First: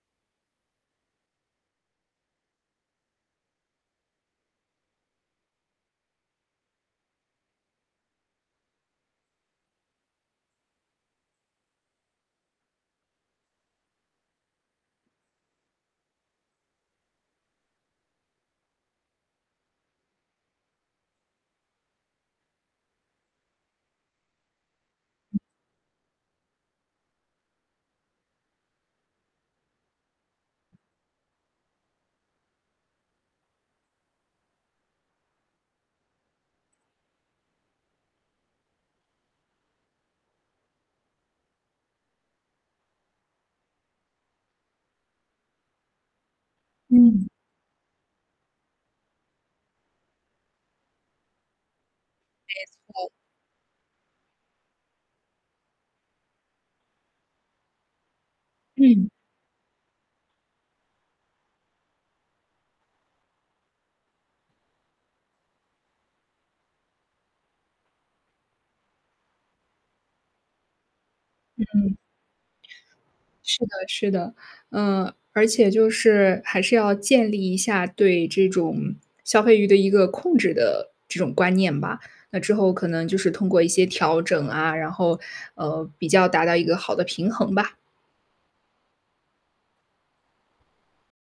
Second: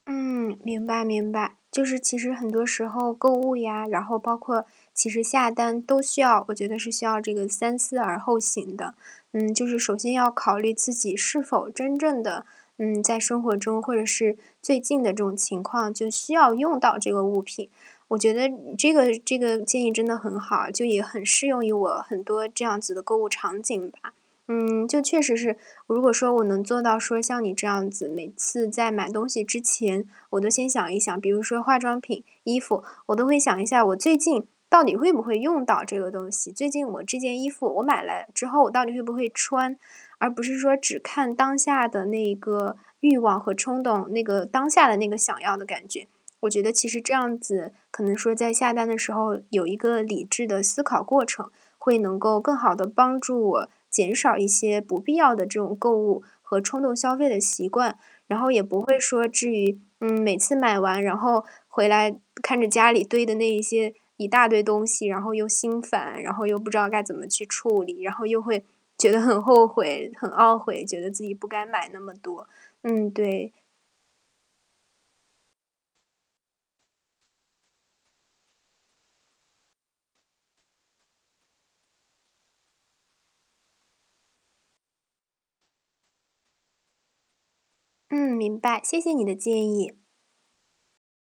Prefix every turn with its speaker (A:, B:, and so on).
A: 嗯，明白明白。就是其实很多时候购物呀，然后包括其实下单都需要我觉得是需要这个三思而后行的。嗯，就是首先要考虑自己是否真正的，嗯，在生活中，或者是最近的这种情况，就需要用到这个物品。我觉得这个这个建议，真的很好，就也很适用于我很多这样子的购物场景吧。嗯，就确实
B: 嗯。
A: 是，如果说我能做到说像你这样子，每次在买东西之前我都先想一想。比如说化妆品、衣服，我都会想一下我最近到底会不会用到这个东西。最近我这件衣服我买来之后我到底会不会穿，而不是说只看当下的那个欲望和冲动，那个当下的那个想要的感觉。我觉得其实这
B: 嗯。
A: 样子，可能说在下单的时候有一个理智的思考过程，会能够更
B: 没
A: 好地
B: 错。
A: 帮助我减少一些不必要的这种购物和冲动消费的习惯。然后也不会
B: 嗯。
A: 说，至于，嗯，每次买完，然后回来看着家里堆的那一些一大堆东西，然后又心烦，然后又不知道该怎么去处理，然后又会觉得很后悔，很懊悔，觉得自己不该买
B: 嗯。
A: 那么多。嗯，对。
B: 是的是的。嗯，而且就是，还是要建立一下对这种消费欲的一个控制的这种观念吧。那之后可能就是通过一些调整啊，然后，呃，比较达到一个好的平衡吧。
A: 嗯，明白，谢谢你的建议。